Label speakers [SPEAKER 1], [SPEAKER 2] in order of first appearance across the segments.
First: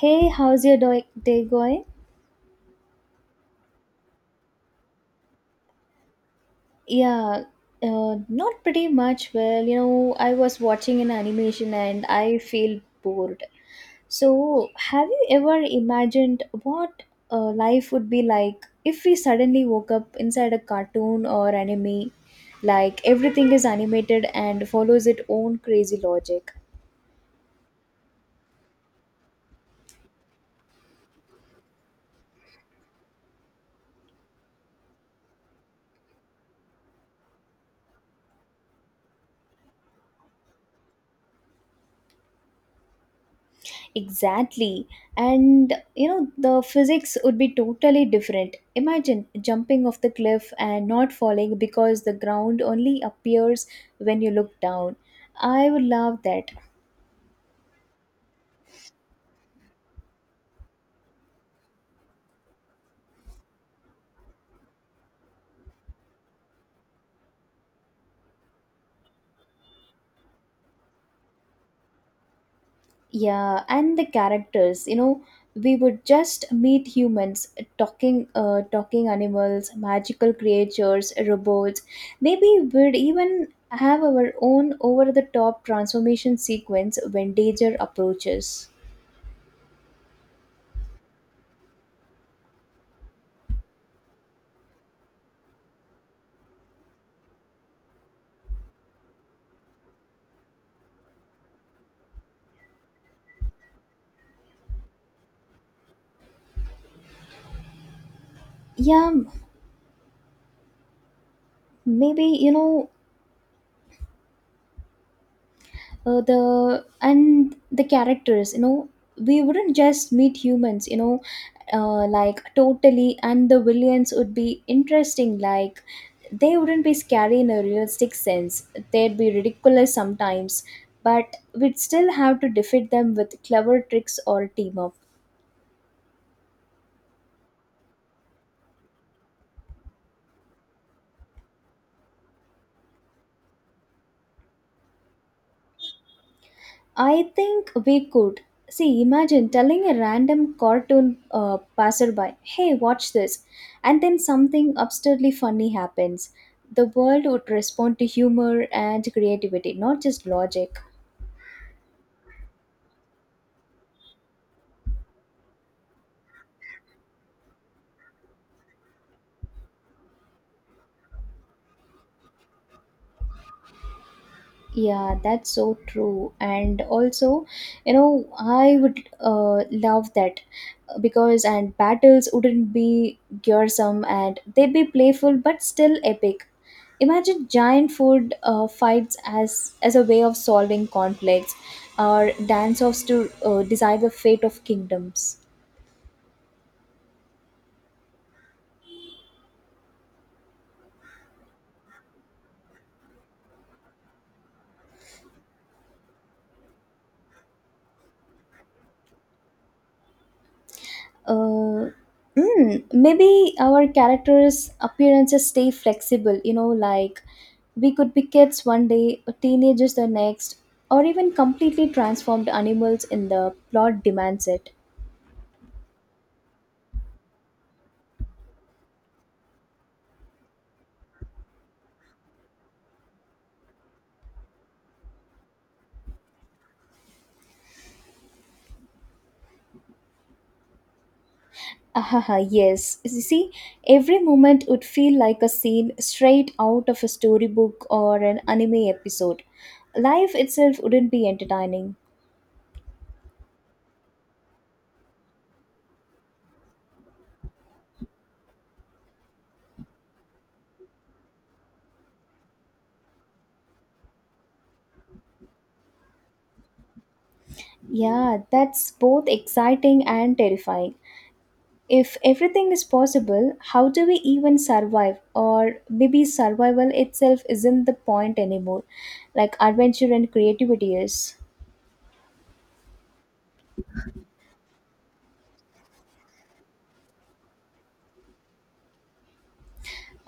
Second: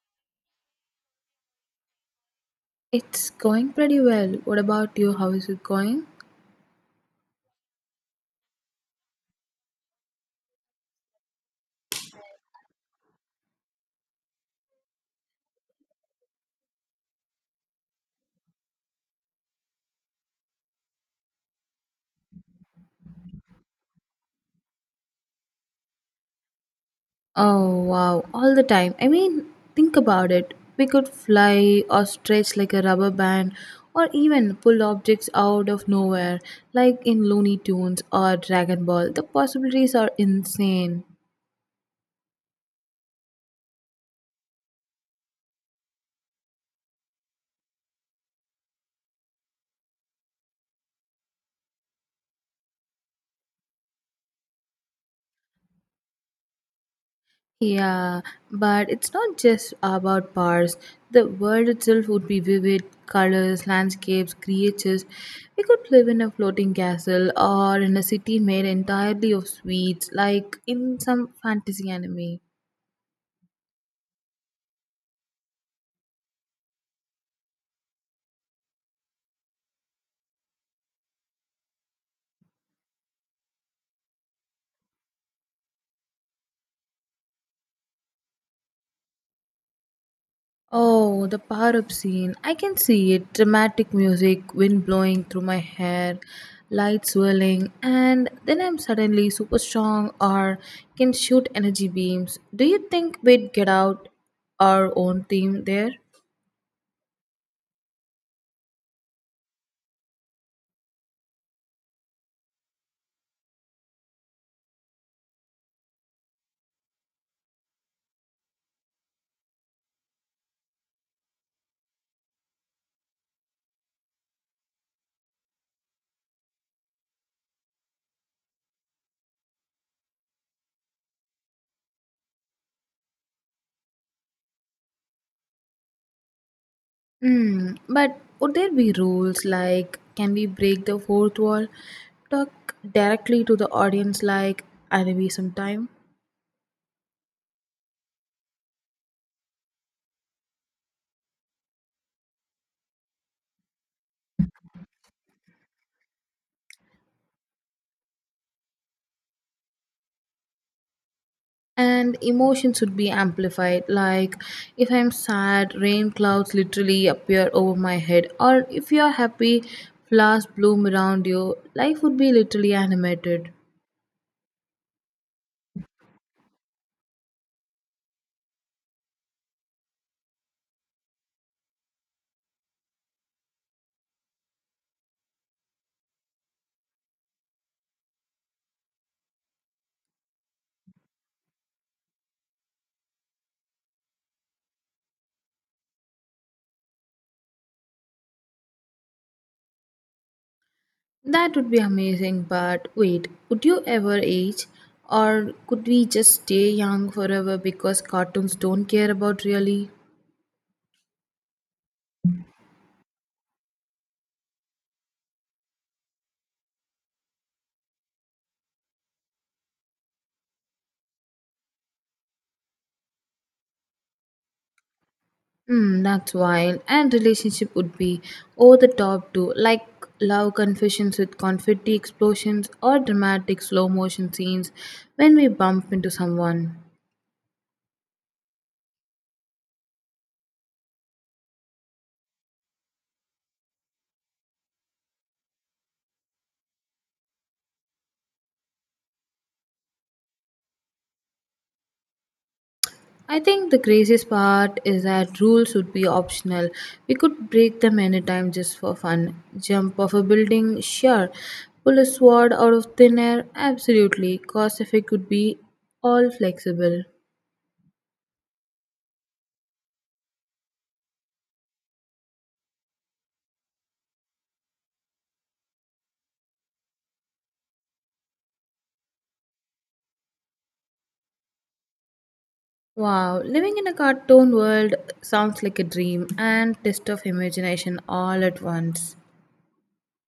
[SPEAKER 1] Hey, how's your day going?
[SPEAKER 2] It's going pretty well. What about you? How is it going?
[SPEAKER 1] Yeah, not pretty much. Well, I was watching an animation and I feel bored. So, have you ever imagined what life would be like if we suddenly woke up inside a cartoon or anime? Like everything is animated and follows its own crazy logic.
[SPEAKER 2] Oh, wow. All the time. I mean, think about it. We could fly or stretch like a rubber band or even pull objects out of nowhere, like in Looney Tunes or Dragon Ball. The possibilities are insane.
[SPEAKER 1] Exactly. And, the physics would be totally different. Imagine jumping off the cliff and not falling because the ground only appears when you look down. I would love that.
[SPEAKER 2] Yeah, but it's not just about bars. The world itself would be vivid colors, landscapes, creatures. We could live in a floating castle or in a city made entirely of sweets, like in some fantasy anime.
[SPEAKER 1] Yeah, and the characters, we would just meet humans, talking animals, magical creatures, robots. Maybe we'd even have our own over the top transformation sequence when danger approaches.
[SPEAKER 2] Oh, the power up scene. I can see it. Dramatic music, wind blowing through my hair, lights swirling, and then I'm suddenly super strong or can shoot energy beams. Do you think we'd get out our own team there?
[SPEAKER 1] Yeah, maybe, the characters, we wouldn't just meet humans, you know like totally and the villains would be interesting, like they wouldn't be scary in a realistic sense. They'd be ridiculous sometimes, but we'd still have to defeat them with clever tricks or team up.
[SPEAKER 2] Hmm, but would there be rules like can we break the fourth wall? Talk directly to the audience like anime sometime?
[SPEAKER 1] I think we could. See, imagine telling a random cartoon passerby, hey, watch this, and then something absurdly funny happens. The world would respond to humor and creativity, not just logic.
[SPEAKER 2] And emotions would be amplified, like if I'm sad, rain clouds literally appear over my head, or if you're happy, flowers bloom around you. Life would be literally animated.
[SPEAKER 1] Yeah, that's so true. And also, I would love that because and battles wouldn't be gruesome, and they'd be playful but still epic. Imagine giant food fights as a way of solving conflicts, or dance-offs to decide the fate of kingdoms.
[SPEAKER 2] That would be amazing, but wait, would you ever age, or could we just stay young forever because cartoons don't care about really.
[SPEAKER 1] Uh, Maybe our characters' appearances stay flexible. Like we could be kids one day, teenagers the next, or even completely transformed animals in the plot demands it.
[SPEAKER 2] Hmm, that's wild. And relationship would be over the top too, like love confessions with confetti explosions or dramatic slow motion scenes when we bump into someone.
[SPEAKER 1] Ahaha, yes. You see, every moment would feel like a scene straight out of a storybook or an anime episode. Life itself wouldn't be entertaining.
[SPEAKER 2] I think the craziest part is that rules would be optional. We could break them anytime just for fun. Jump off a building, sure. Pull a sword out of thin air, absolutely. Cause effect could be all flexible.
[SPEAKER 1] Yeah, that's both exciting and terrifying. If everything is possible, how do we even survive? Or maybe survival itself isn't the point anymore, like adventure and creativity is.
[SPEAKER 2] Wow, living in a cartoon world sounds like a dream and test of imagination all at once.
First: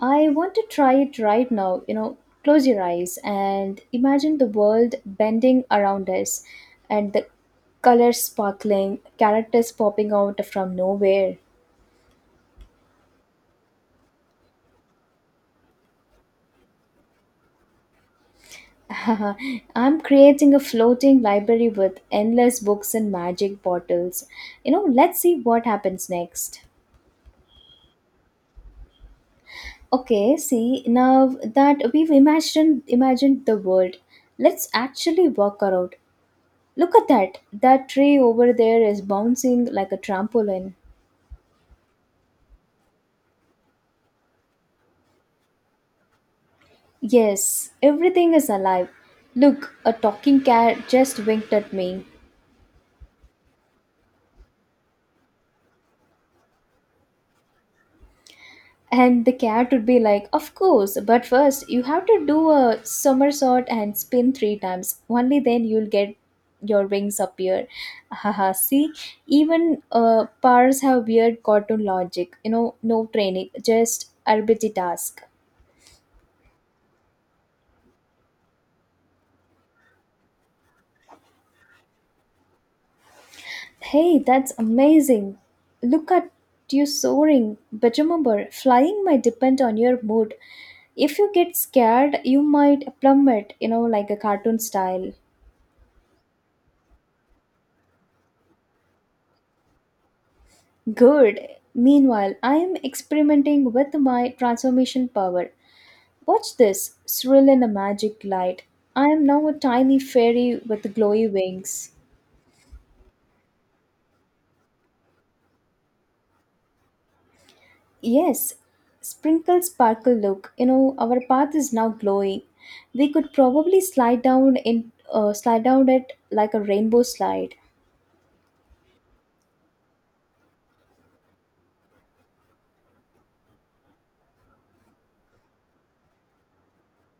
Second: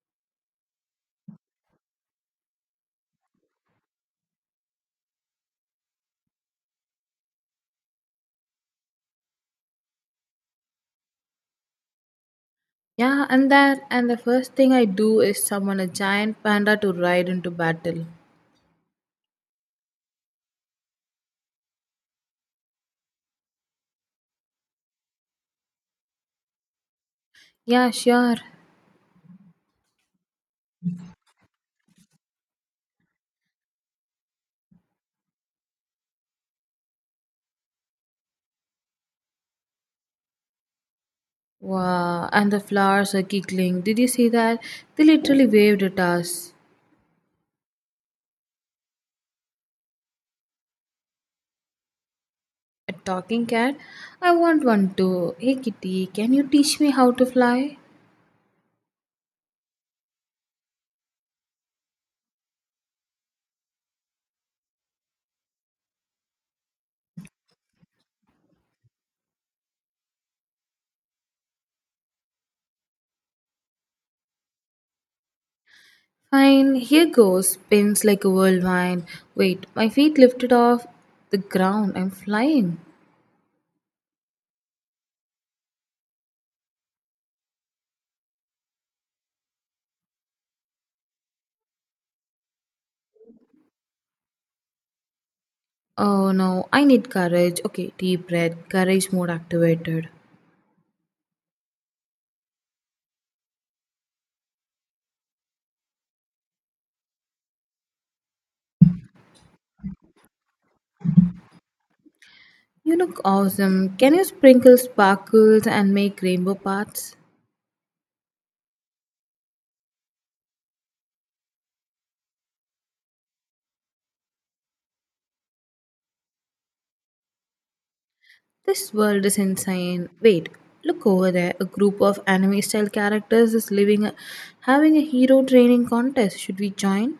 [SPEAKER 1] I want to try it right now. Close your eyes and imagine the world bending around us and the colors sparkling, characters popping out from nowhere.
[SPEAKER 2] Yeah, and that and the first thing I do is summon a giant panda to ride into battle.
[SPEAKER 1] I'm creating a floating library with endless books and magic bottles. Let's see what happens next.
[SPEAKER 2] Yeah, sure.
[SPEAKER 1] Okay, see, now that we've imagined the world, let's actually work around. Look at that. That tree over there is bouncing like a trampoline.
[SPEAKER 2] Wow, and the flowers are giggling. Did you see that? They literally waved at us.
[SPEAKER 1] Yes, everything is alive. Look, a talking cat just winked at me.
[SPEAKER 2] A talking cat? I want one too. Hey kitty, can you teach me how to fly?
[SPEAKER 1] And the cat would be like, Of course, but first you have to do a somersault and spin three times. Only then you'll get your wings appear. Haha, see, even powers have weird cartoon logic. No training, just arbitrary task.
[SPEAKER 2] Fine, here goes, pins like a whirlwind. Wait, my feet lifted off the ground. I'm flying.
[SPEAKER 1] Hey, that's amazing. Look at you soaring. But remember, flying might depend on your mood. If you get scared, you might plummet, like a cartoon style.
[SPEAKER 2] Oh no, I need courage. Okay, deep breath. Courage mode activated.
[SPEAKER 1] Good. Meanwhile, I am experimenting with my transformation power. Watch this, thrill in a magic light. I am now a tiny fairy with glowy wings.
[SPEAKER 2] You look awesome. Can you sprinkle sparkles and make rainbow paths?
[SPEAKER 1] Yes, sprinkle sparkle look. Our path is now glowing. We could probably slide down it like a rainbow slide.
[SPEAKER 2] This world is insane. Wait, look over there. A group of anime style characters is living a, having a hero training contest. Should we join?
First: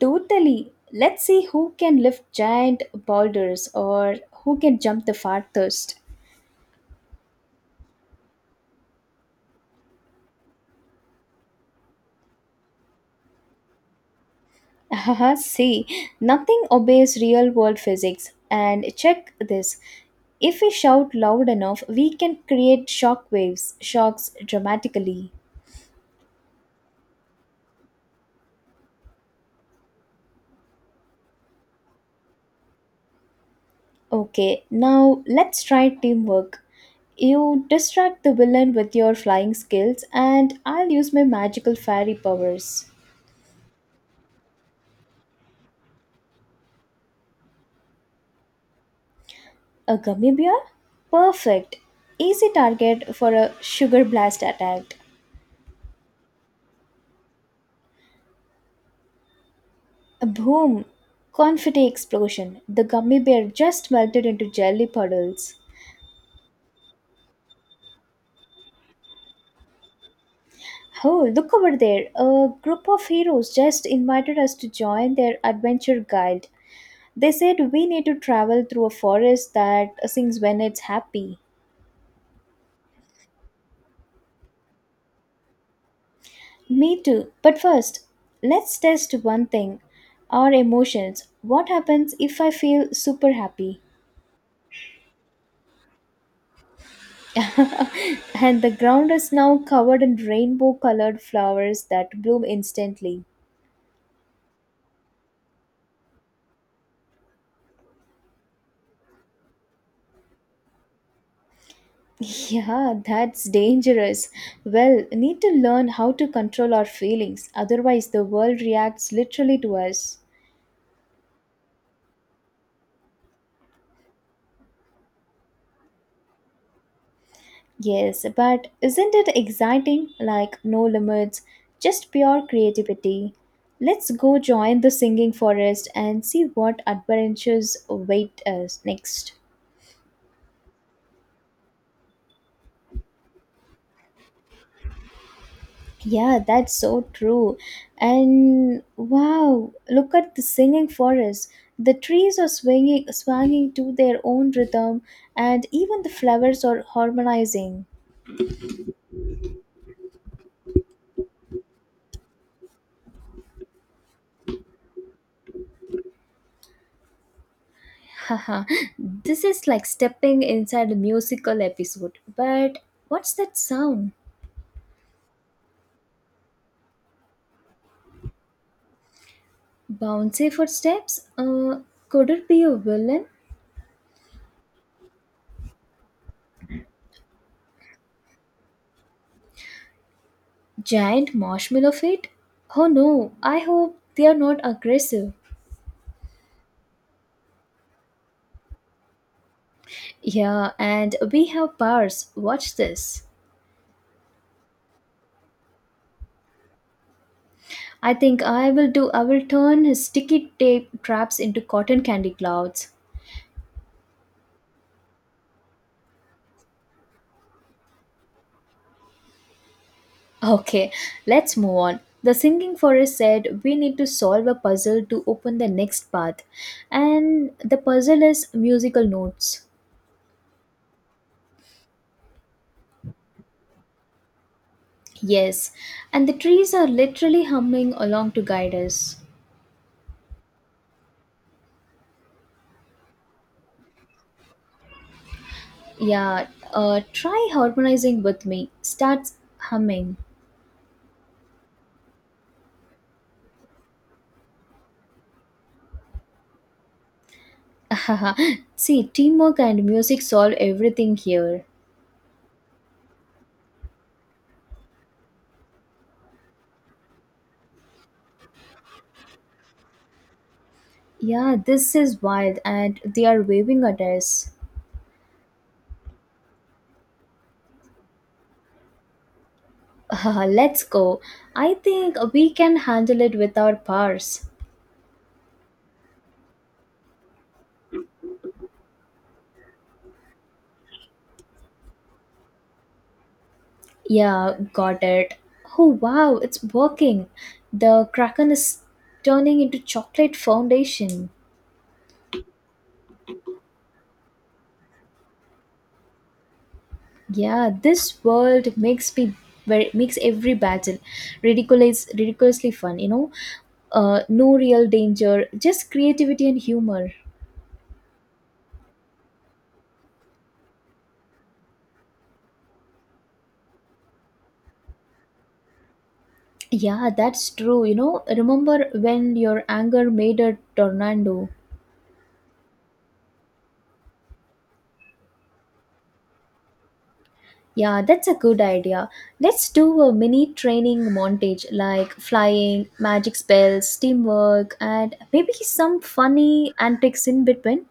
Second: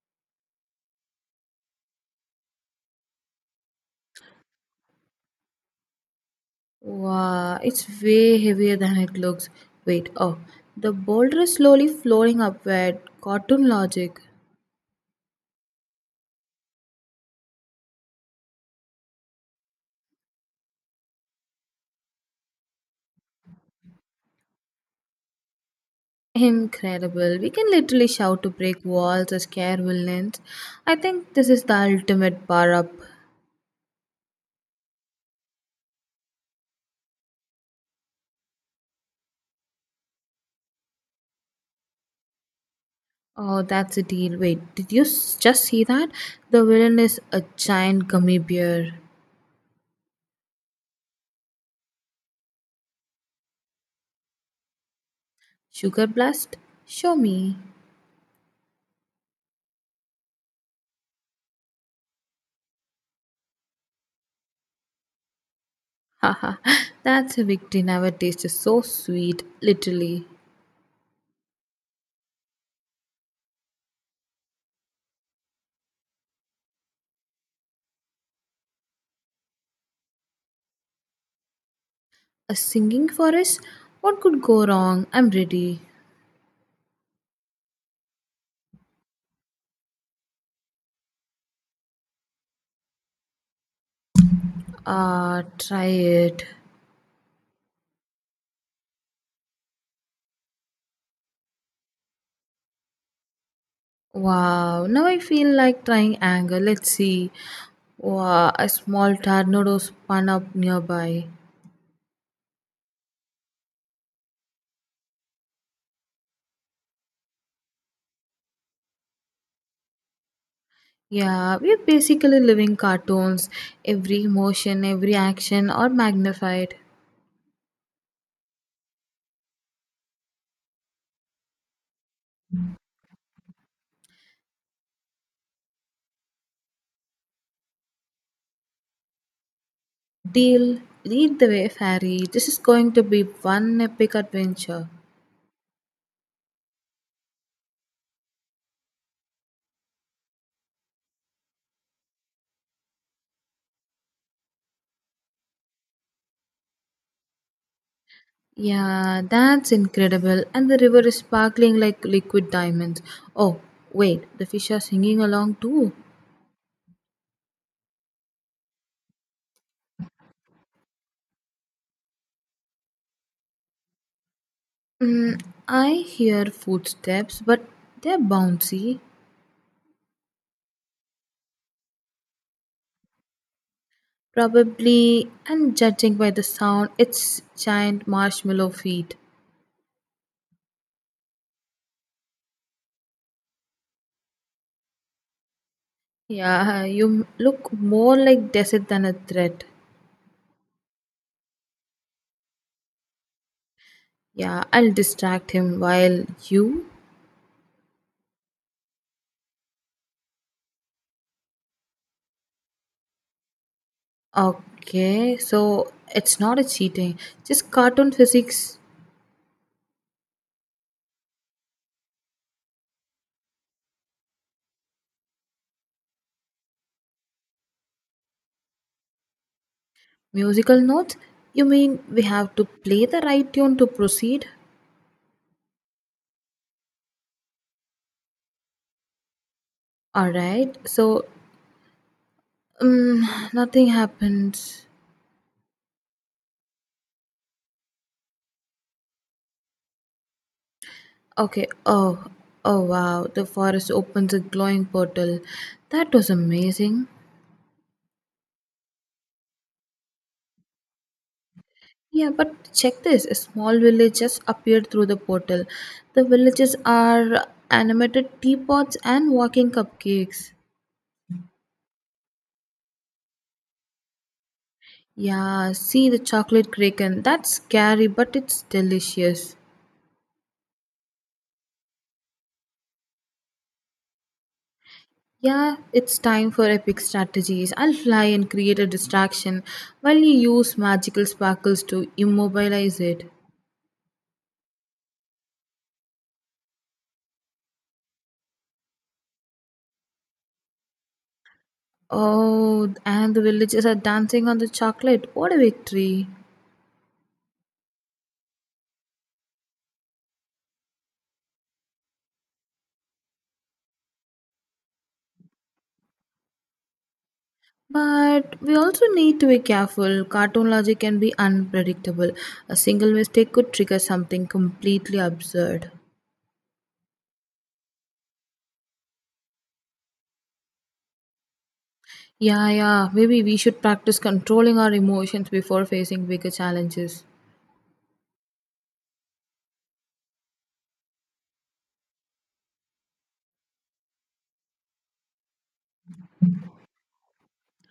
[SPEAKER 1] Totally. Let's see who can lift giant boulders or who can jump the farthest.
[SPEAKER 2] Wow, it's way heavier than it looks. Wait, oh, the boulder is slowly floating upward. Cartoon logic.
[SPEAKER 1] Haha, see, nothing obeys real world physics. And check this. If we shout loud enough, we can create shock waves, shocks dramatically.
[SPEAKER 2] Incredible. We can literally shout to break walls or scare villains. I think this is the ultimate bar up.
[SPEAKER 1] Okay, now let's try teamwork. You distract the villain with your flying skills, and I'll use my magical fairy powers.
[SPEAKER 2] Oh, that's a deal. Wait, did you just see that? The villain is a giant gummy bear.
[SPEAKER 1] A gummy bear? Perfect. Easy target for a sugar blast attack.
[SPEAKER 2] Sugar blast? Show me.
[SPEAKER 1] Boom! Confetti explosion. The gummy bear just melted into jelly puddles.
[SPEAKER 2] Haha, that's a victory never tasted so sweet, literally.
[SPEAKER 1] Oh, look over there. A group of heroes just invited us to join their adventure guild. They said we need to travel through a forest that sings when it's happy.
[SPEAKER 2] A singing for us? What could go wrong? I'm ready.
[SPEAKER 1] Me too. But first, let's test one thing, our emotions. What happens if I feel super happy?
[SPEAKER 2] Try it.
[SPEAKER 1] And the ground is now covered in rainbow colored flowers that bloom instantly.
[SPEAKER 2] Wow, now I feel like trying anger. Let's see. Wow, a small tornado spun up nearby.
[SPEAKER 1] Yeah, that's dangerous. Well, need to learn how to control our feelings, otherwise, the world reacts literally to us.
[SPEAKER 2] Yeah, we're basically living cartoons. Every emotion, every action are magnified.
[SPEAKER 1] Yes, but isn't it exciting? Like, no limits, just pure creativity. Let's go join the singing forest and see what adventures await us next.
[SPEAKER 2] Deal, lead the way, fairy. This is going to be one epic adventure.
[SPEAKER 1] Yeah, that's so true. And wow, look at the singing forest. The trees are swinging to their own rhythm, and even the flowers are harmonizing.
[SPEAKER 2] Yeah, that's incredible. And the river is sparkling like liquid diamonds. Oh, wait, the fish are singing along too.
[SPEAKER 1] Haha, this is like stepping inside a musical episode. But what's that sound?
[SPEAKER 2] Mm, I hear footsteps, but they're bouncy.
[SPEAKER 1] Bouncy footsteps? Could it be a villain?
[SPEAKER 2] Probably, and judging by the sound, it's giant marshmallow feet.
[SPEAKER 1] Giant marshmallow feet? Oh no, I hope they are not aggressive.
[SPEAKER 2] Yeah, you look more like desert than a threat.
[SPEAKER 1] Yeah, and we have powers. Watch this.
[SPEAKER 2] Yeah, I'll distract him while you.
[SPEAKER 1] I think I will turn his sticky tape traps into cotton candy clouds.
[SPEAKER 2] Okay, so it's not a cheating, just cartoon physics.
[SPEAKER 1] Okay, let's move on. The singing forest said, We need to solve a puzzle to open the next path. And the puzzle is musical notes.
[SPEAKER 2] Musical notes? You mean we have to play the right tune to proceed?
[SPEAKER 1] Yes, and the trees are literally humming along to guide us.
[SPEAKER 2] Alright, so nothing happens.
[SPEAKER 1] Yeah, try harmonizing with me. Start humming.
[SPEAKER 2] Okay, oh, oh wow, the forest opens a glowing portal. That was amazing.
[SPEAKER 1] See, teamwork and music solve everything here.
[SPEAKER 2] Yeah, but check this, a small village just appeared through the portal. The villages are animated teapots and walking cupcakes.
[SPEAKER 1] Yeah, this is wild, and they are waving at us.
[SPEAKER 2] Yeah, see the chocolate kraken. That's scary, but it's delicious.
[SPEAKER 1] Let's go. I think we can handle it with our powers.
[SPEAKER 2] Yeah, it's time for epic strategies. I'll fly and create a distraction while you use magical sparkles to immobilize it.
[SPEAKER 1] Yeah, got it. Oh wow, it's working. The Kraken is turning into chocolate foundation.
[SPEAKER 2] Oh, and the villagers are dancing on the chocolate. What a victory!
[SPEAKER 1] Yeah, this world makes me very makes every battle ridiculously fun. No real danger, just creativity and humor.
[SPEAKER 2] But we also need to be careful. Cartoon logic can be unpredictable. A single mistake could trigger something completely absurd.
[SPEAKER 1] Yeah, that's true. Remember when your anger made a tornado?
[SPEAKER 2] Yeah, yeah, maybe we should practice controlling our emotions before facing bigger challenges.
[SPEAKER 1] Yeah, that's a good idea. Let's do a mini training montage like flying, magic spells, teamwork, and maybe some funny antics in between.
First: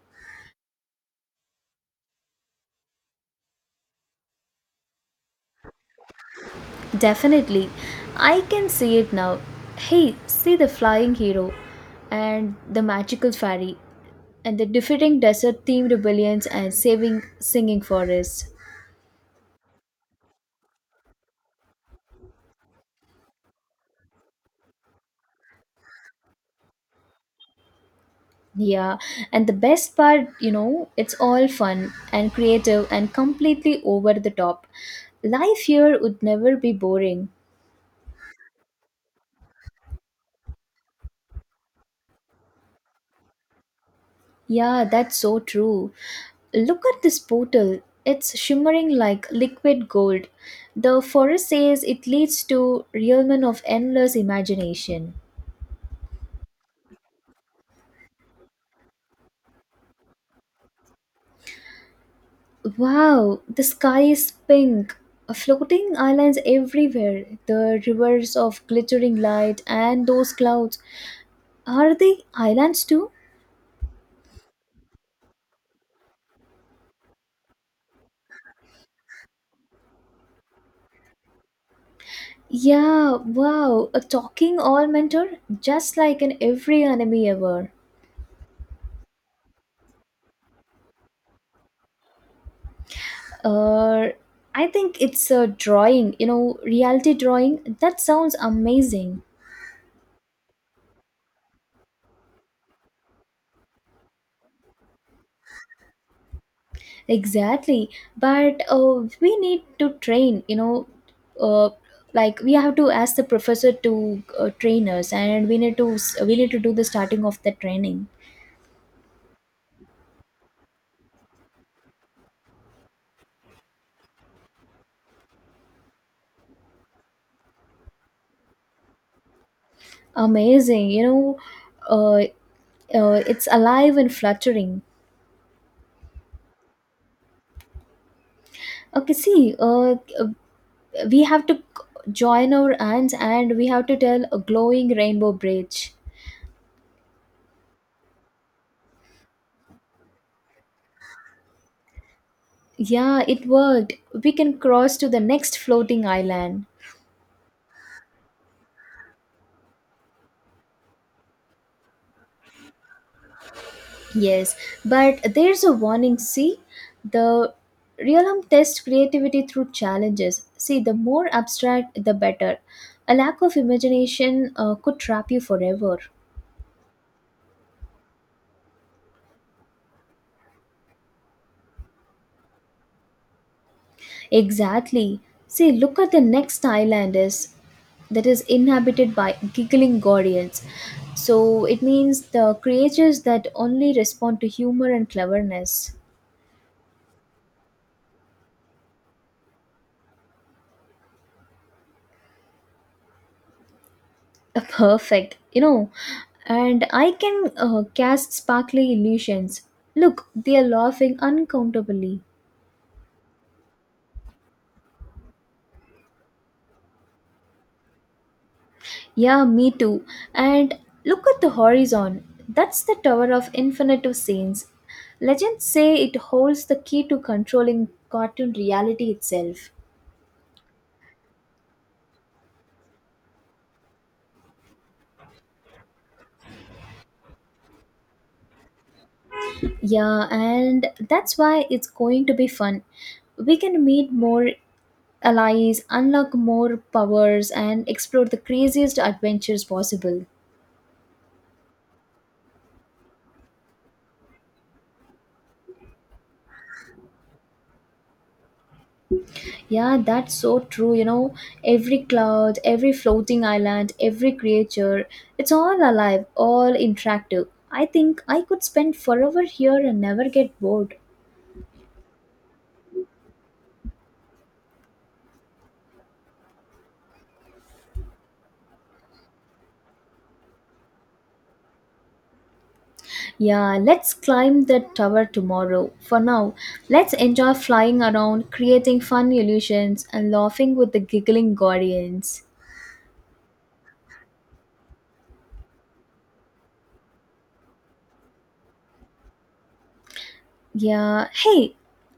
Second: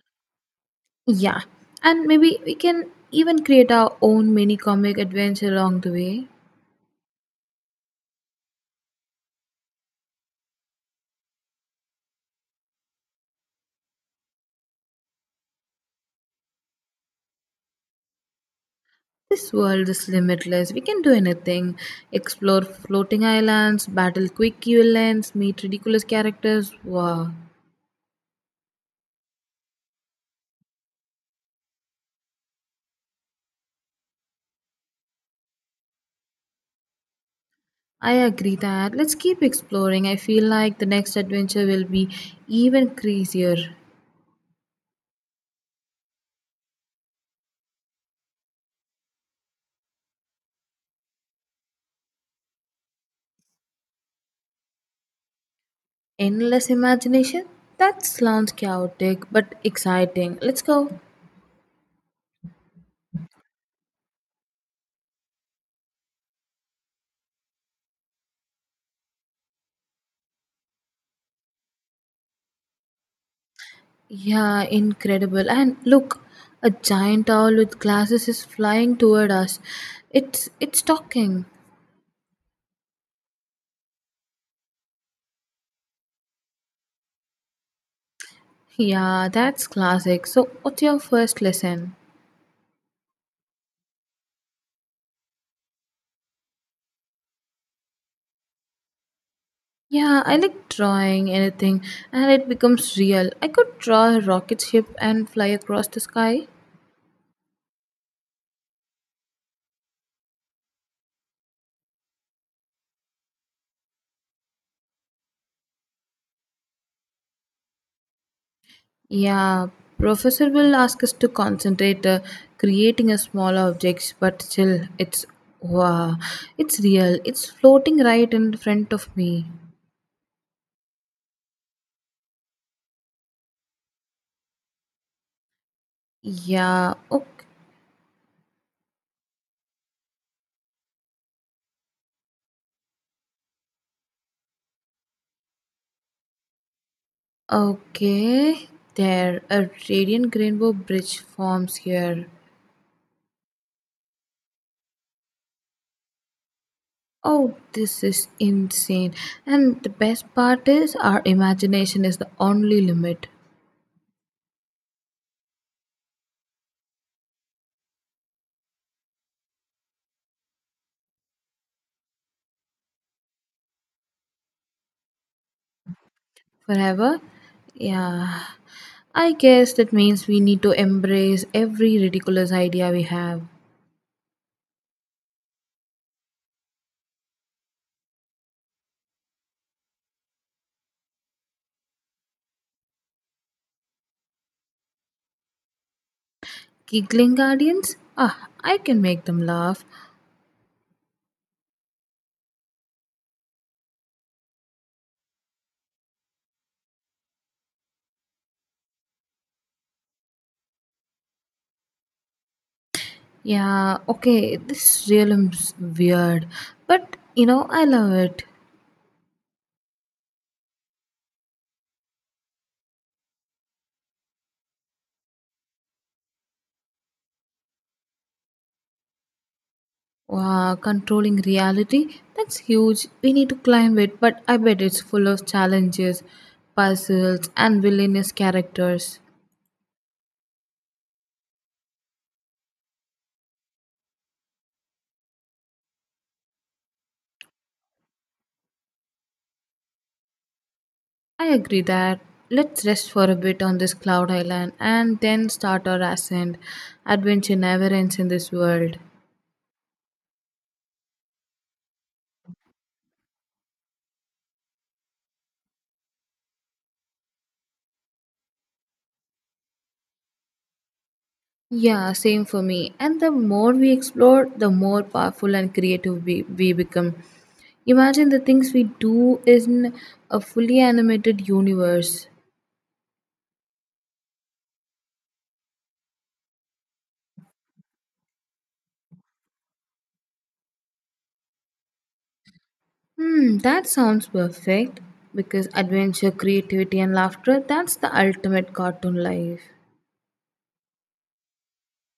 [SPEAKER 2] Yeah, and maybe we can even create our own mini comic adventure along the way.
[SPEAKER 1] Definitely. I can see it now. Hey, see the flying hero and the magical fairy and the defeating desert themed rebellions and saving singing forests.
[SPEAKER 2] This world is limitless. We can do anything, explore floating islands, battle quick villains, meet ridiculous characters. Wow.
[SPEAKER 1] Yeah, and the best part, it's all fun and creative and completely over the top. Life here would never be boring.
[SPEAKER 2] I agree that. Let's keep exploring. I feel like the next adventure will be even crazier.
[SPEAKER 1] Yeah, that's so true. Look at this portal. It's shimmering like liquid gold. The forest says it leads to realm of endless imagination.
[SPEAKER 2] Endless imagination? That sounds chaotic but exciting. Let's go.
[SPEAKER 1] Wow, the sky is pink. Floating islands everywhere, the rivers of glittering light, and those clouds. Are they islands too?
[SPEAKER 2] Yeah, incredible. And look, a giant owl with glasses is flying toward us. It's talking.
[SPEAKER 1] Yeah, wow, a talking all mentor, just like in every anime ever.
[SPEAKER 2] Yeah, that's classic. So, what's your first lesson?
[SPEAKER 1] Uh, I think it's a drawing, reality drawing. That sounds amazing.
[SPEAKER 2] Yeah, I like drawing anything and it becomes real. I could draw a rocket ship and fly across the sky.
[SPEAKER 1] Exactly, but we need to train, uh, like we have to ask the professor to train us, and we need to do the starting of the training.
[SPEAKER 2] Yeah, professor will ask us to concentrate creating a small objects, but still it's wow, it's real. It's floating right in front of me.
[SPEAKER 1] Amazinguh, it's alive and fluttering.
[SPEAKER 2] Yeah, okay.
[SPEAKER 1] Okay, see, we have to join our hands and we have to tell a glowing rainbow bridge.
[SPEAKER 2] Okay. There, a radiant rainbow bridge forms here.
[SPEAKER 1] Yeah, it worked. We can cross to the next floating island.
[SPEAKER 2] Oh, this is insane. And the best part is our imagination is the only limit.
[SPEAKER 1] Yes, but there's a warning. See, the realm tests creativity through challenges. See, the more abstract, the better. A lack of imagination could trap you forever.
[SPEAKER 2] Forever? Yeah. I guess that means we need to embrace every ridiculous idea we have.
[SPEAKER 1] Exactly. See, look at the next island is that is inhabited by giggling guardians. So it means the creatures that only respond to humor and cleverness.
[SPEAKER 2] Giggling guardians? Ah, I can make them laugh.
[SPEAKER 1] Perfect. And I can cast sparkly illusions. Look, they are laughing uncountably.
[SPEAKER 2] Yeah, okay, this realm's weird. But, you know, I love it.
[SPEAKER 1] Yeah, me too. And look at the horizon. That's the Tower of Infinite of Saints. Legends say it holds the key to controlling cartoon reality itself.
[SPEAKER 2] Wow, controlling reality? That's huge. We need to climb it, but I bet it's full of challenges, puzzles, and villainous characters.
[SPEAKER 1] Yeah, and that's why it's going to be fun. We can meet more allies, unlock more powers, and explore the craziest adventures possible.
[SPEAKER 2] I agree that. Let's rest for a bit on this cloud island and then start our ascent. Adventure never ends in this world.
[SPEAKER 1] Yeah, that's so true. Every cloud, every floating island, every creature, it's all alive, all interactive. I think I could spend forever here and never get bored.
[SPEAKER 2] Yeah, same for me. And the more we explore, the more powerful and creative we become. Imagine the things we do in a fully animated universe.
[SPEAKER 1] Yeah, let's climb the tower tomorrow. For now, let's enjoy flying around, creating fun illusions, and laughing with the giggling guardians.
[SPEAKER 2] Hmm, that sounds perfect because adventure, creativity, and laughter, that's the ultimate cartoon life.
[SPEAKER 1] Yeah, hey,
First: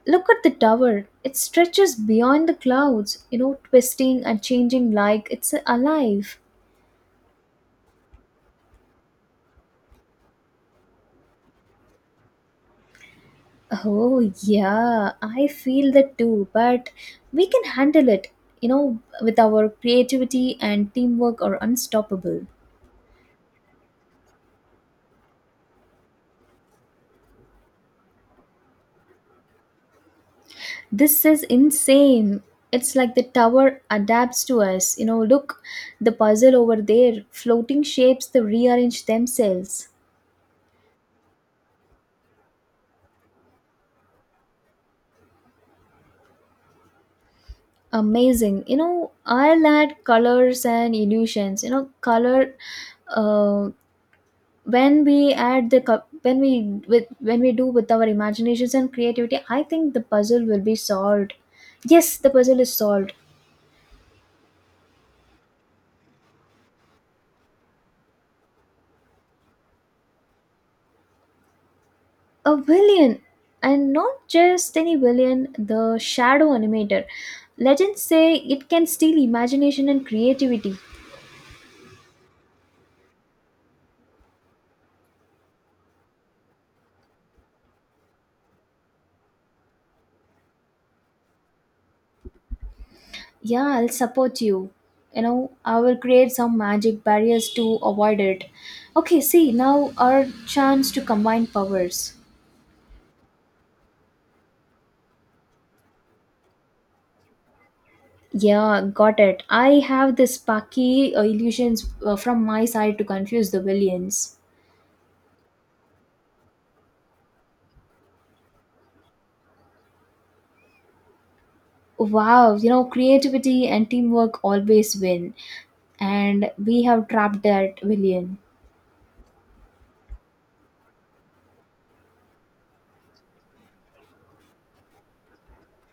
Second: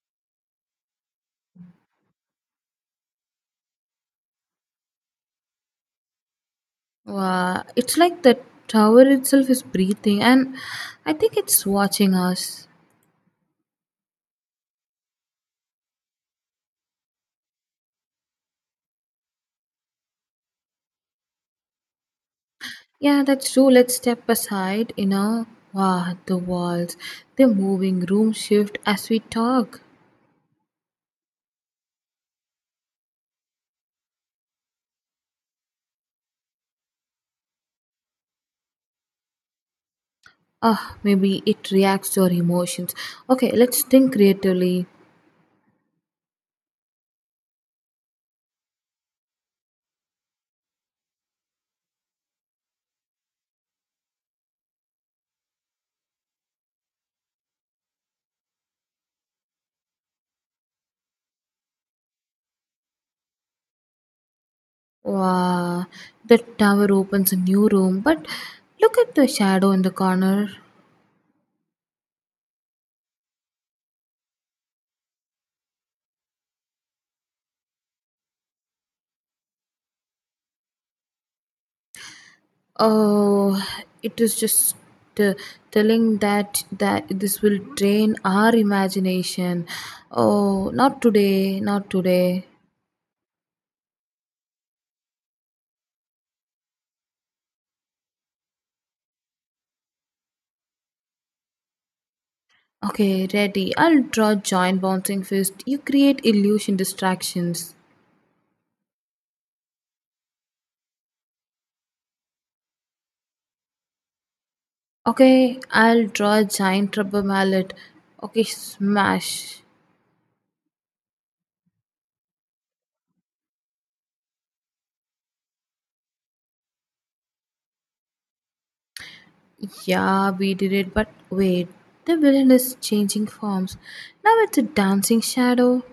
[SPEAKER 1] look at the tower. It stretches beyond the clouds, twisting and changing like it's alive.
[SPEAKER 2] Wow, it's like the tower itself is breathing, and I think it's watching us.
[SPEAKER 1] Oh, yeah, I feel that too, but we can handle it, with our creativity and teamwork are unstoppable.
[SPEAKER 2] Yeah, that's true. Let's step aside, you know. Wow, the walls, they're moving, room shift as we talk.
[SPEAKER 1] This is insane. It's like the tower adapts to us. Look, the puzzle over there, floating shapes, they rearrange themselves.
[SPEAKER 2] Ah, maybe it reacts to our emotions. Okay, let's think creatively.
[SPEAKER 1] Amazing. I'll add colors and illusions. You know, color uh, when we add the co- when we do with our imaginations and creativity, I think the puzzle will be solved. Yes, the puzzle is solved.
[SPEAKER 2] Wow, the tower opens a new room, but look at the shadow in the corner.
[SPEAKER 1] A villain. And not just any villain, the shadow animator. Legends say it can steal imagination and creativity.
[SPEAKER 2] Oh, it is just uh, telling that this will drain our imagination. Oh, not today, not today.
[SPEAKER 1] Yeah, I'll support you. You know I will create some magic barriers to avoid it. Okay, see, now our chance to combine powers.
[SPEAKER 2] Okay, ready. I'll draw giant bouncing fist. You create illusion distractions.
[SPEAKER 1] Yeah, got it. I have the sparky illusions from my side to confuse the villains.
[SPEAKER 2] Okay, I'll draw a giant rubber mallet. Okay, smash.
[SPEAKER 1] Wow, creativity and teamwork always win, and we have trapped that villain.
[SPEAKER 2] Yeah, we did it, but wait, the villain is changing forms. Now it's a dancing shadow.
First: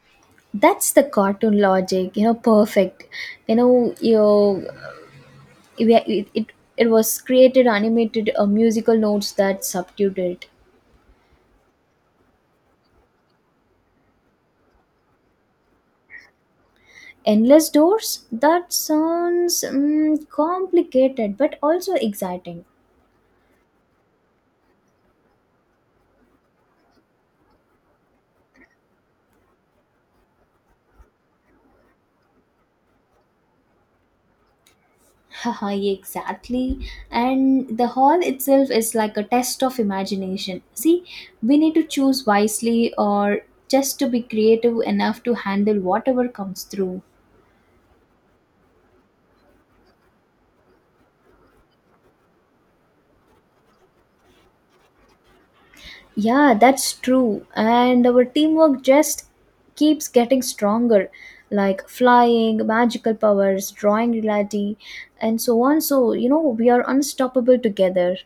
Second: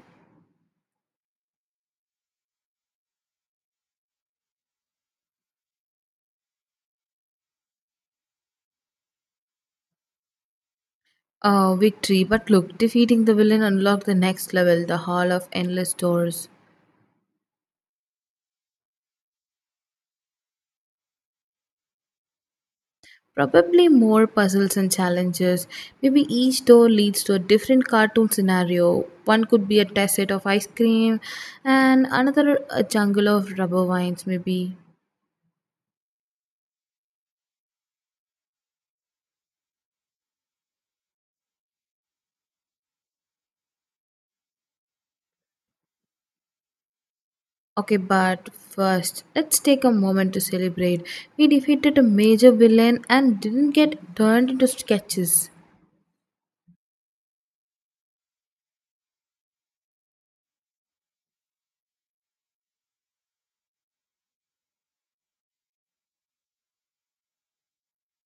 [SPEAKER 1] That's the cartoon logic, perfect. You know, you, it, it, it was created, animated, musical notes that subdued it.
[SPEAKER 2] Victory, but look, defeating the villain unlocked the next level, the Hall of Endless Doors.
[SPEAKER 1] Endless doors? That sounds complicated but also exciting.
[SPEAKER 2] Probably more puzzles and challenges. Maybe each door leads to a different cartoon scenario. One could be a test set of ice cream, and another a jungle of rubber vines, maybe.
[SPEAKER 1] Haha, exactly. And the hall itself is like a test of imagination. See, we need to choose wisely or just to be creative enough to handle whatever comes through.
[SPEAKER 2] Okay, but first, let's take a moment to celebrate. We defeated a major villain and didn't get turned into sketches.
[SPEAKER 1] Yeah, that's true. And our teamwork just keeps getting stronger, like flying, magical powers, drawing reality, and so on. So, you know, we are unstoppable together.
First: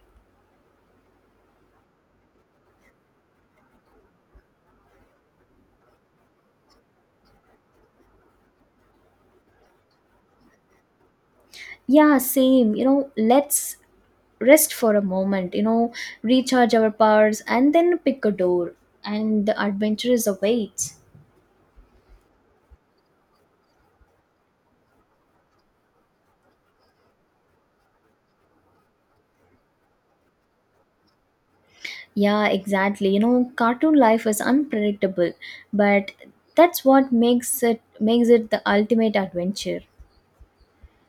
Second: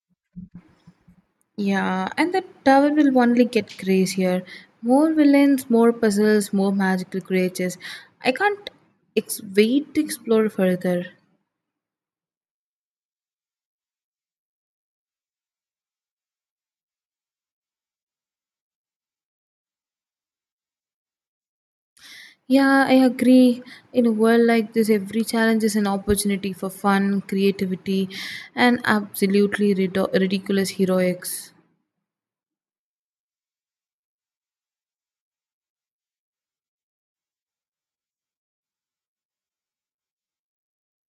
[SPEAKER 2] Yeah, and the tower will only get crazier. More villains, more puzzles, more magical creatures. I can't wait to explore further.
[SPEAKER 1] Yeah, same. Let's rest for a moment, recharge our powers, and then pick a door. And the adventure is awaits.
[SPEAKER 2] Yeah, I agree. In a world like this, every challenge is an opportunity for fun, creativity, and absolutely ridiculous heroics.
[SPEAKER 1] Yeah, exactly. You know, cartoon life is unpredictable, but that's what makes it the ultimate adventure.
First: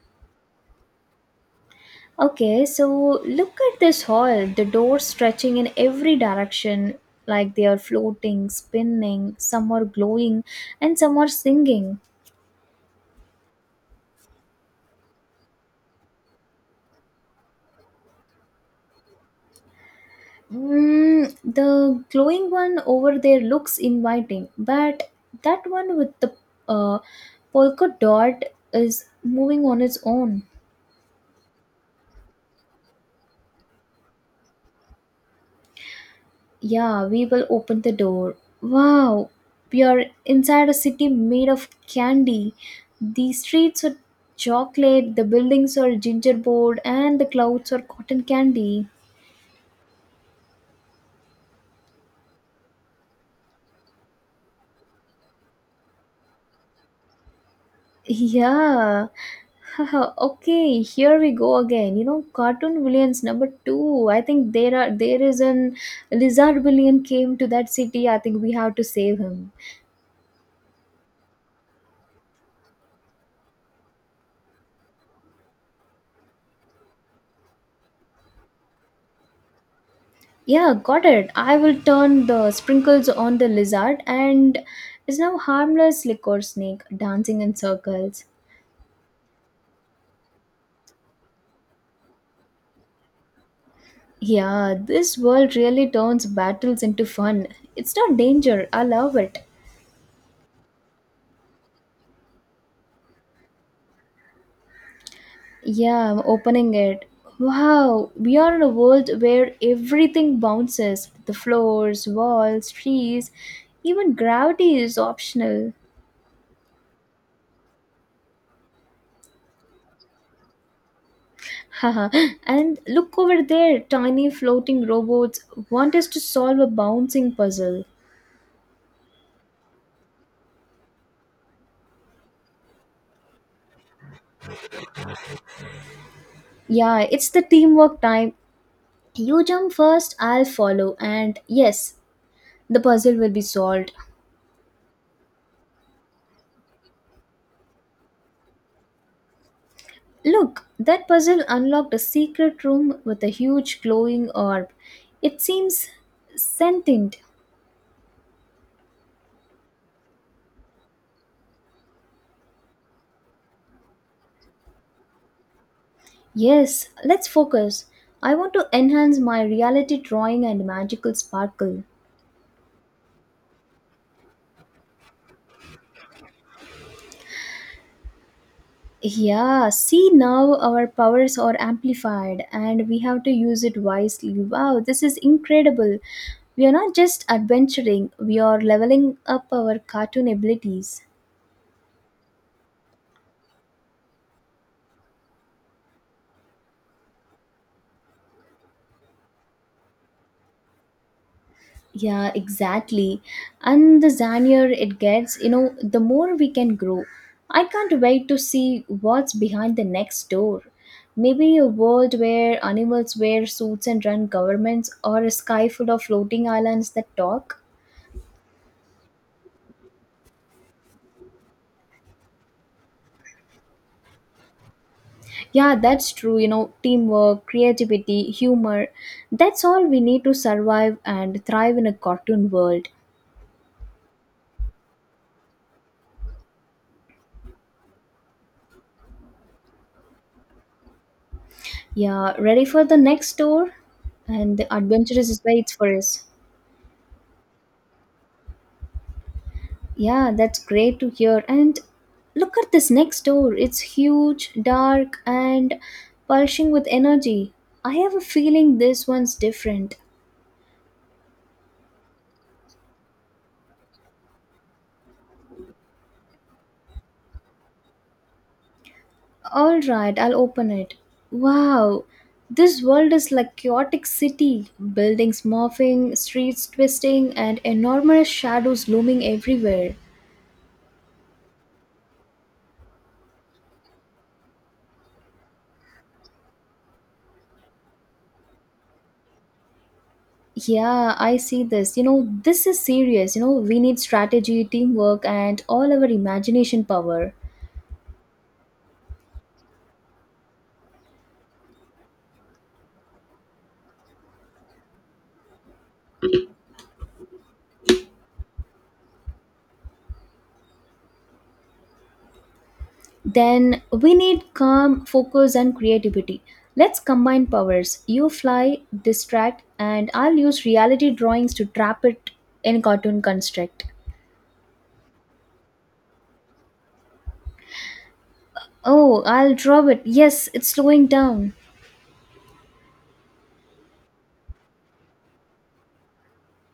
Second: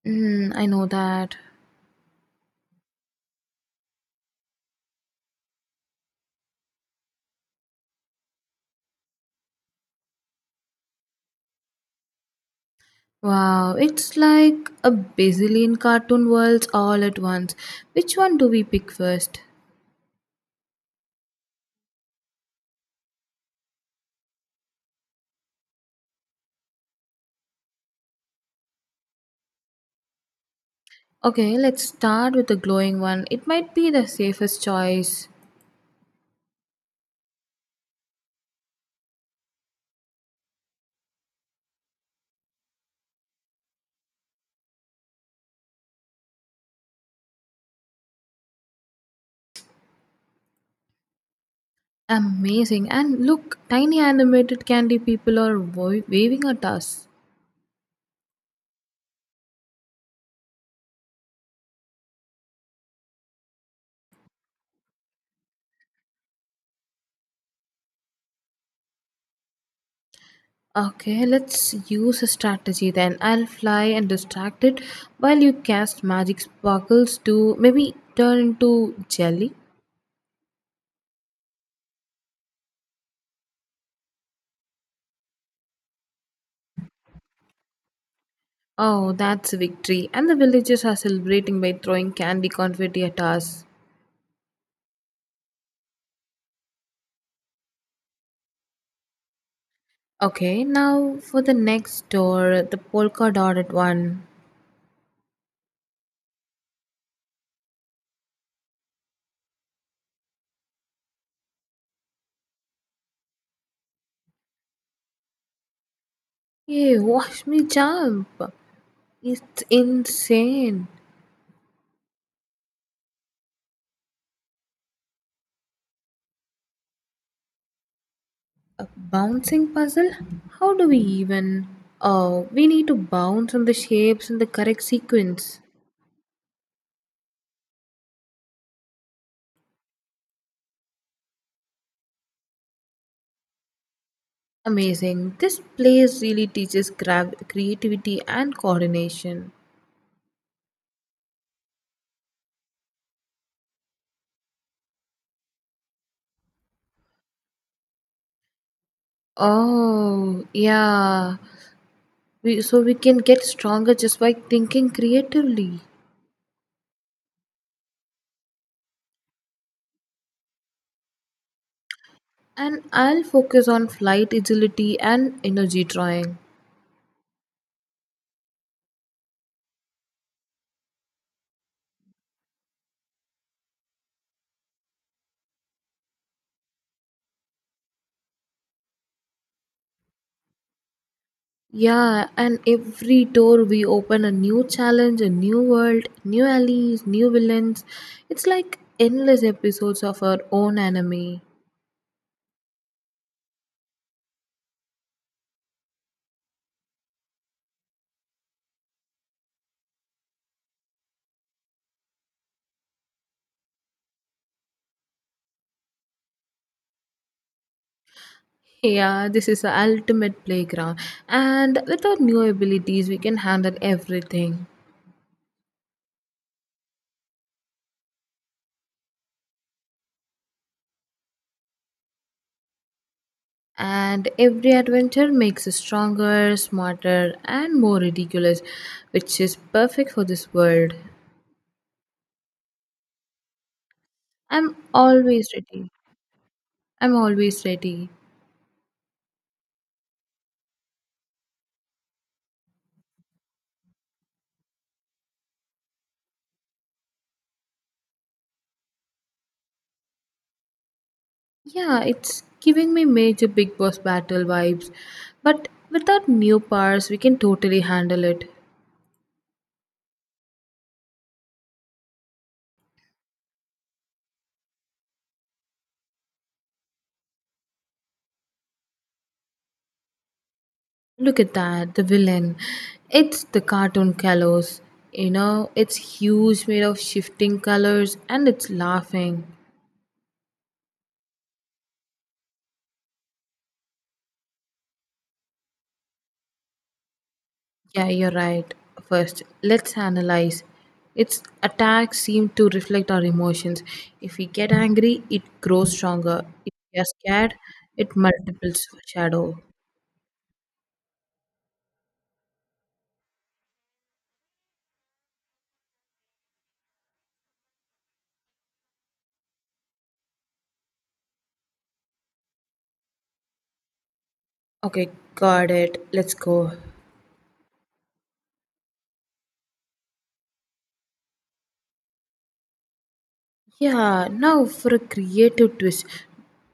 [SPEAKER 2] Mm, I know that.
[SPEAKER 1] Okay, so look at this hall. The doors stretching in every direction, like they are floating, spinning, some are glowing, and some are singing.
[SPEAKER 2] Wow, it's like a bazillion cartoon worlds all at once. Which one do we pick first?
[SPEAKER 1] Mm, the glowing one over there looks inviting, but that one with the uh, polka dot is moving on its own.
[SPEAKER 2] Okay, let's start with the glowing one. It might be the safest choice.
[SPEAKER 1] Yeah, we will open the door. Wow, we are inside a city made of candy. The streets are chocolate, the buildings are gingerbread, and the clouds are cotton candy.
[SPEAKER 2] Amazing. And look, tiny animated candy people are waving at us.
[SPEAKER 1] Yeah. Okay, here we go again. You know, cartoon villains number two. I think there is an lizard villain came to that city. I think we have to save him.
[SPEAKER 2] Okay, let's use a strategy then. I'll fly and distract it while you cast magic sparkles to maybe turn into jelly.
[SPEAKER 1] Yeah, got it. I will turn the sprinkles on the lizard and is now harmless liquor snake dancing in circles.
[SPEAKER 2] Oh, that's a victory. And the villagers are celebrating by throwing candy confetti at us.
[SPEAKER 1] Yeah, this world really turns battles into fun. It's not danger. I love it.
[SPEAKER 2] Okay, now for the next door, the polka dotted one.
[SPEAKER 1] Yeah, I'm opening it. Wow, we are in a world where everything bounces the floors, walls, trees, even gravity is optional.
[SPEAKER 2] Hey, watch me jump! It's insane!
[SPEAKER 1] Haha, and look over there tiny floating robots want us to solve a bouncing puzzle.
[SPEAKER 2] A bouncing puzzle? How do we even? Oh, we need to bounce on the shapes in the correct sequence.
[SPEAKER 1] Yeah, it's the teamwork time. You jump first, I'll follow, and yes, the puzzle will be solved.
[SPEAKER 2] Amazing. This place really teaches creativity and coordination.
[SPEAKER 1] Look, that puzzle unlocked a secret room with a huge glowing orb. It seems sentient.
[SPEAKER 2] Oh, yeah. We, so we can get stronger just by thinking creatively.
[SPEAKER 1] Yes, let's focus. I want to enhance my reality drawing and magical sparkle.
[SPEAKER 2] And I'll focus on flight agility and energy drawing.
[SPEAKER 1] Yeah, see now our powers are amplified and we have to use it wisely. Wow, this is incredible. We are not just adventuring, we are leveling up our cartoon abilities.
[SPEAKER 2] Yeah, and every door we open a new challenge, a new world, new alleys, new villains. It's like endless episodes of our own anime.
[SPEAKER 1] Yeah, exactly. And the zanier it gets, you know, the more we can grow. I can't wait to see what's behind the next door. Maybe a world where animals wear suits and run governments, or a sky full of floating islands that talk.
[SPEAKER 2] Yeah, this is the ultimate playground. And with our new abilities, we can handle everything.
[SPEAKER 1] Yeah, that's true. You know, teamwork, creativity, humor. That's all we need to survive and thrive in a cartoon world.
[SPEAKER 2] And every adventure makes us stronger, smarter, and more ridiculous, which is perfect for this world.
[SPEAKER 1] Yeah, ready for the next door? And the
[SPEAKER 2] I'm
[SPEAKER 1] adventure is
[SPEAKER 2] always
[SPEAKER 1] wait
[SPEAKER 2] ready.
[SPEAKER 1] for us.
[SPEAKER 2] I'm always ready.
[SPEAKER 1] Yeah, that's great to hear. And look at this next door. It's huge, dark, and pulsing with energy. I have a feeling this one's different.
[SPEAKER 2] Yeah, it's giving me major Big Boss battle vibes, but without new powers, we can totally handle it.
[SPEAKER 1] All right, I'll open it. Wow, this world is like chaotic city. Buildings morphing, streets twisting, and enormous shadows looming everywhere.
[SPEAKER 2] Look at that, the villain. It's the cartoon Kalos. You know, it's huge, made of shifting colors, and it's laughing.
[SPEAKER 1] Yeah, I see this. You know, this is serious. You know, we need strategy, teamwork, and all our imagination power.
[SPEAKER 2] Yeah, you're right. First, let's analyze. Its attacks seem to reflect our emotions. If we get angry, it grows stronger. If we are scared, it multiples shadow.
[SPEAKER 1] Then we need calm, focus, and creativity. Let's combine powers. You fly, distract, and I'll use reality drawings to trap it in cartoon construct.
[SPEAKER 2] Okay, got it. Let's go.
[SPEAKER 1] Oh, I'll draw it. Yes, it's slowing down.
[SPEAKER 2] Yeah, now for a creative twist.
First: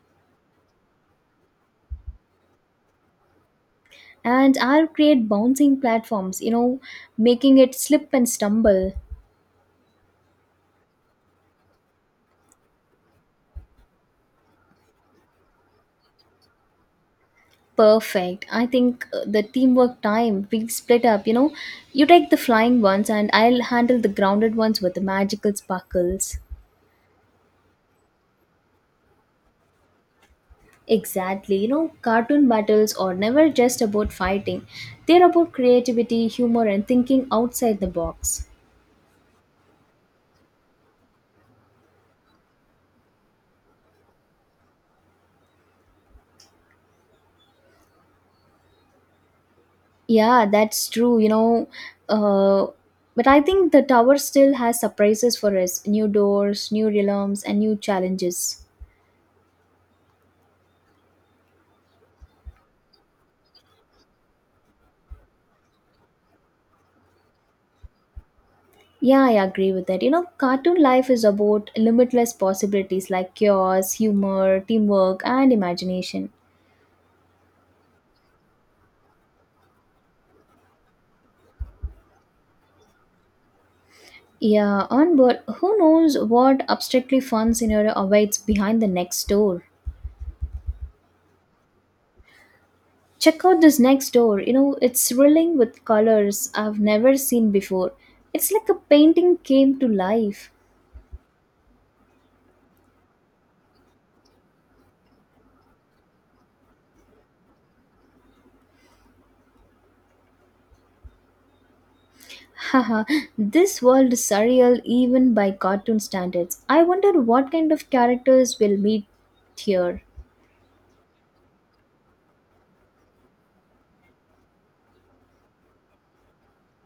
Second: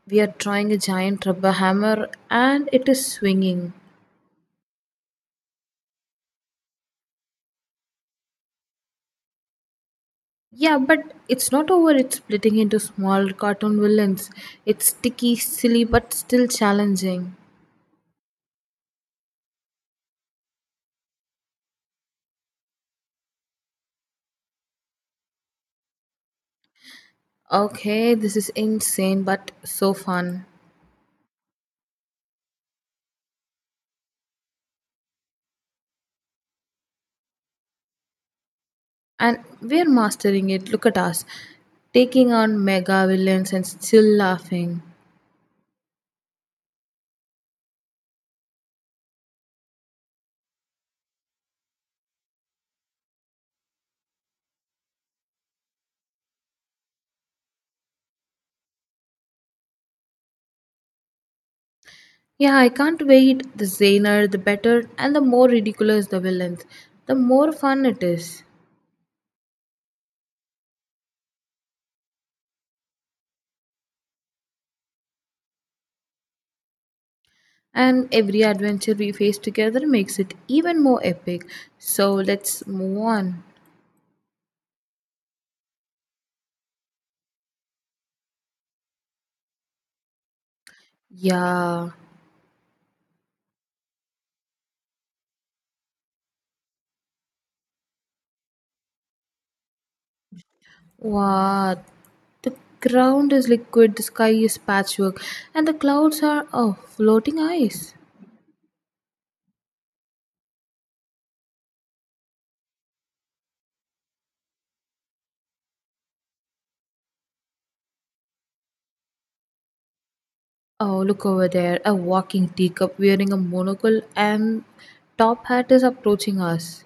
[SPEAKER 2] We are drawing a giant rubber hammer and it is swinging.
[SPEAKER 1] And I'll create bouncing platforms, you know, making it slip and stumble.
[SPEAKER 2] Yeah, but it's not over. It's splitting into small cartoon villains. It's sticky, silly, but still challenging.
[SPEAKER 1] Perfect. I think the teamwork time, we split up, you know. You take the flying ones, and I'll handle the grounded ones with the magical sparkles.
[SPEAKER 2] Okay, this is insane but so fun.
[SPEAKER 1] Exactly. You know, cartoon battles are never just about fighting, they're about creativity, humor, and thinking outside the box.
[SPEAKER 2] And we're mastering it. Look at us. Taking on mega villains and still laughing.
[SPEAKER 1] Yeah, that's true. Uh, but I think the tower still has surprises for us new doors, new realms, and new challenges.
[SPEAKER 2] Yeah, I can't wait. The zaner, the better, and the more ridiculous the villains, the more fun it is.
[SPEAKER 1] Yeah, I agree with that. You know, cartoon life is about limitless possibilities like chaos, humor, teamwork, and imagination.
[SPEAKER 2] And every adventure we face together makes it even more epic. So let's move on.
[SPEAKER 1] Yeah, and but who knows what abstractly fun scenario awaits behind the next door?
[SPEAKER 2] Yeah.
[SPEAKER 1] Check out this next door. You know, it's thrilling with colors I've never seen before. It's like a painting came to life.
[SPEAKER 2] What? The ground is liquid, the sky is patchwork, and the clouds are oh, floating ice.
[SPEAKER 1] Haha, this world is surreal even by cartoon standards. I wonder what kind of characters we'll meet here.
[SPEAKER 2] Oh, look over there, a walking teacup wearing a monocle and top hat is approaching us.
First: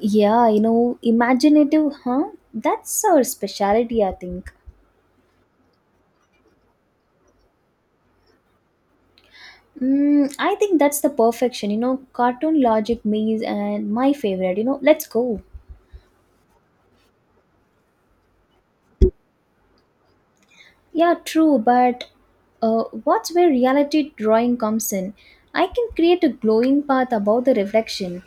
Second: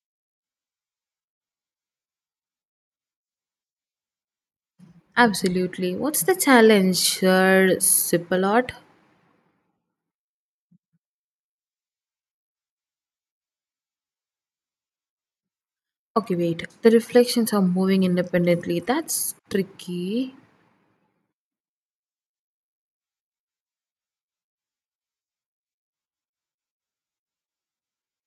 [SPEAKER 1] Yeah, you know, imaginative, huh? That's our specialty, I think.
[SPEAKER 2] Absolutely. What's the challenge, Sir Sipalot?
[SPEAKER 1] Mm, I think that's the perfection, you know, cartoon logic maze and my favorite, you know, let's go.
[SPEAKER 2] Okay, wait. The reflections are moving independently. That's tricky.
[SPEAKER 1] Yeah, true, but what's where reality drawing comes in? I can create a glowing path above the reflection.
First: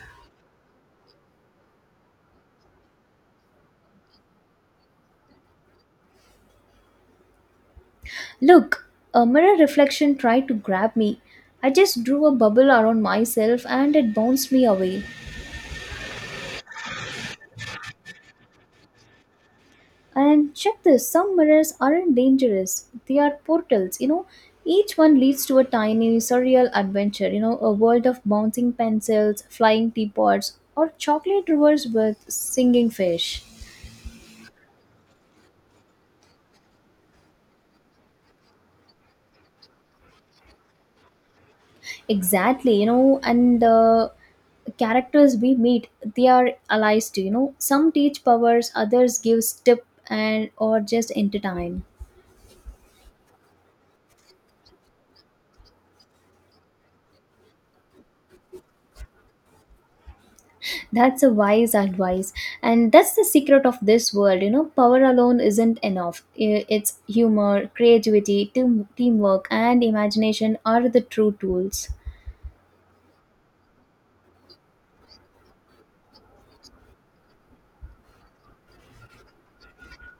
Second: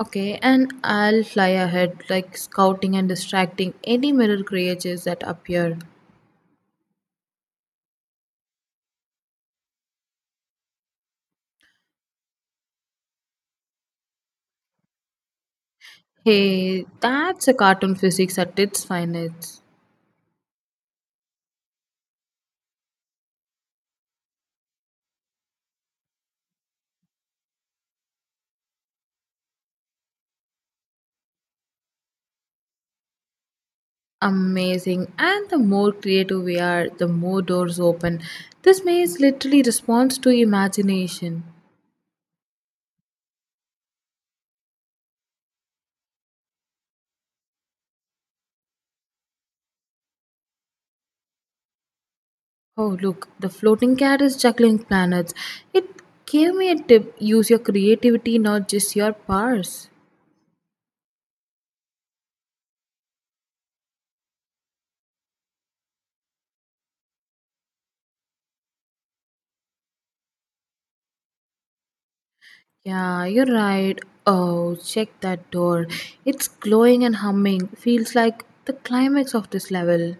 [SPEAKER 2] Okay, and I'll fly ahead, like scouting and distracting any mirror creatures that appear.
[SPEAKER 1] Look, a mirror reflection tried to grab me. I just drew a bubble around myself and it bounced me away.
[SPEAKER 2] Hey, that's a cartoon physics at its finest.
[SPEAKER 1] And check this some mirrors aren't dangerous, they are portals, you know. Each one leads to a tiny, surreal adventure, you know, a world of bouncing pencils, flying teapots, or chocolate rivers with singing fish.
[SPEAKER 2] Amazing. And the more creative we are, the more doors open. This maze literally responds to imagination.
[SPEAKER 1] Exactly, and characters we meet, they are allies too, you know. Some teach powers, others gives tip and or just entertain.
[SPEAKER 2] Oh, look, the floating cat is juggling planets. It gave me a tip, use your creativity, not just your powers.
[SPEAKER 1] That's a wise advice. And that's the secret of this world, you know. Power alone isn't enough. I- It's humor, creativity, teamwork and imagination are the true tools.
[SPEAKER 2] Yeah, you're right. Oh, check that door. It's glowing and humming. Feels like the climax of this level.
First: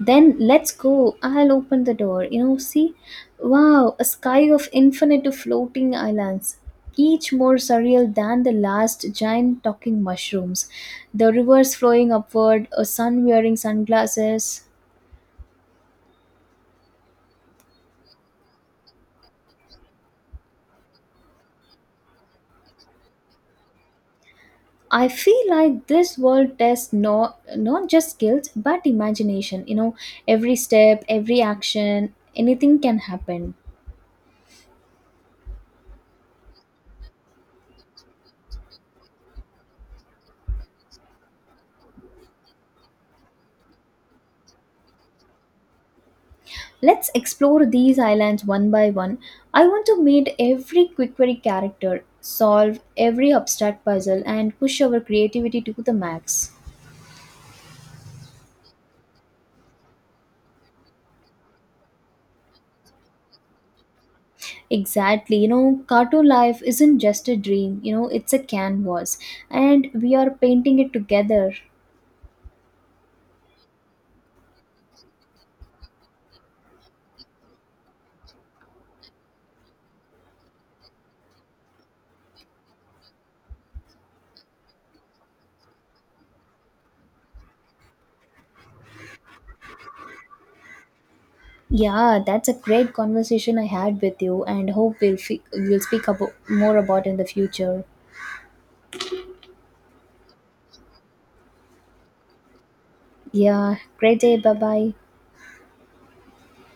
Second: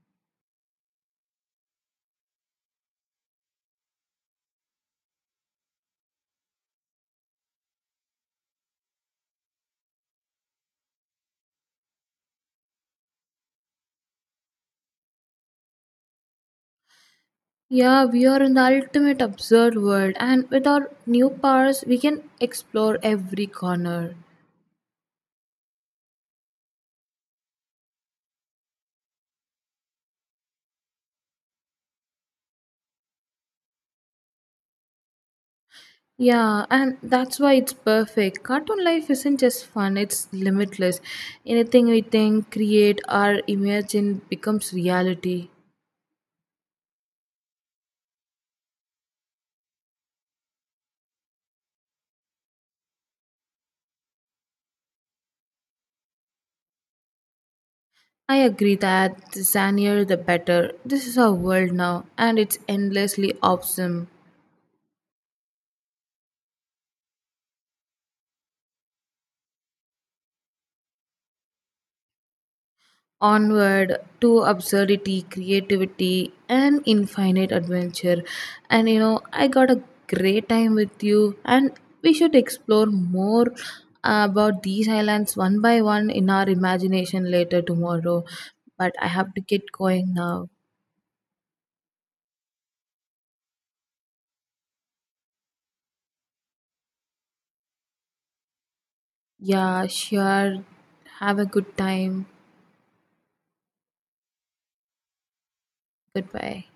[SPEAKER 1] Then let's go. I'll open the door. You know, see? Wow, a sky of infinite floating islands, each more surreal than the last giant talking mushrooms. The rivers flowing upward, a sun wearing sunglasses.
[SPEAKER 2] Yeah, we are in the ultimate absurd world, and with our new powers, we can explore every corner.
[SPEAKER 1] I feel like this world tests not just skills but imagination. You know, every step, every action, anything can happen.
[SPEAKER 2] Yeah, and that's why it's perfect. Cartoon life isn't just fun, it's limitless. Anything we think, create, or imagine becomes reality.
[SPEAKER 1] Let's explore these islands one by one. I want to meet every Quickery character, solve every abstract puzzle, and push our creativity to the max.
[SPEAKER 2] I agree that the zanier the better. This is our world now, and it's endlessly awesome.
[SPEAKER 1] Exactly, you know, cartoon life isn't just a dream, you know, it's a canvas, and we are painting it together.
[SPEAKER 2] Onward to absurdity, creativity, and infinite adventure. And you know, I got a great time with you, and we should explore more about these islands one by one in our imagination later tomorrow. But I have to get going now.
[SPEAKER 1] Yeah, that's a great conversation I had with you, and hope we'll speak more about in the future.
[SPEAKER 2] Yeah, sure. Have a good time.
[SPEAKER 1] Yeah, great day, bye bye.
[SPEAKER 2] Goodbye.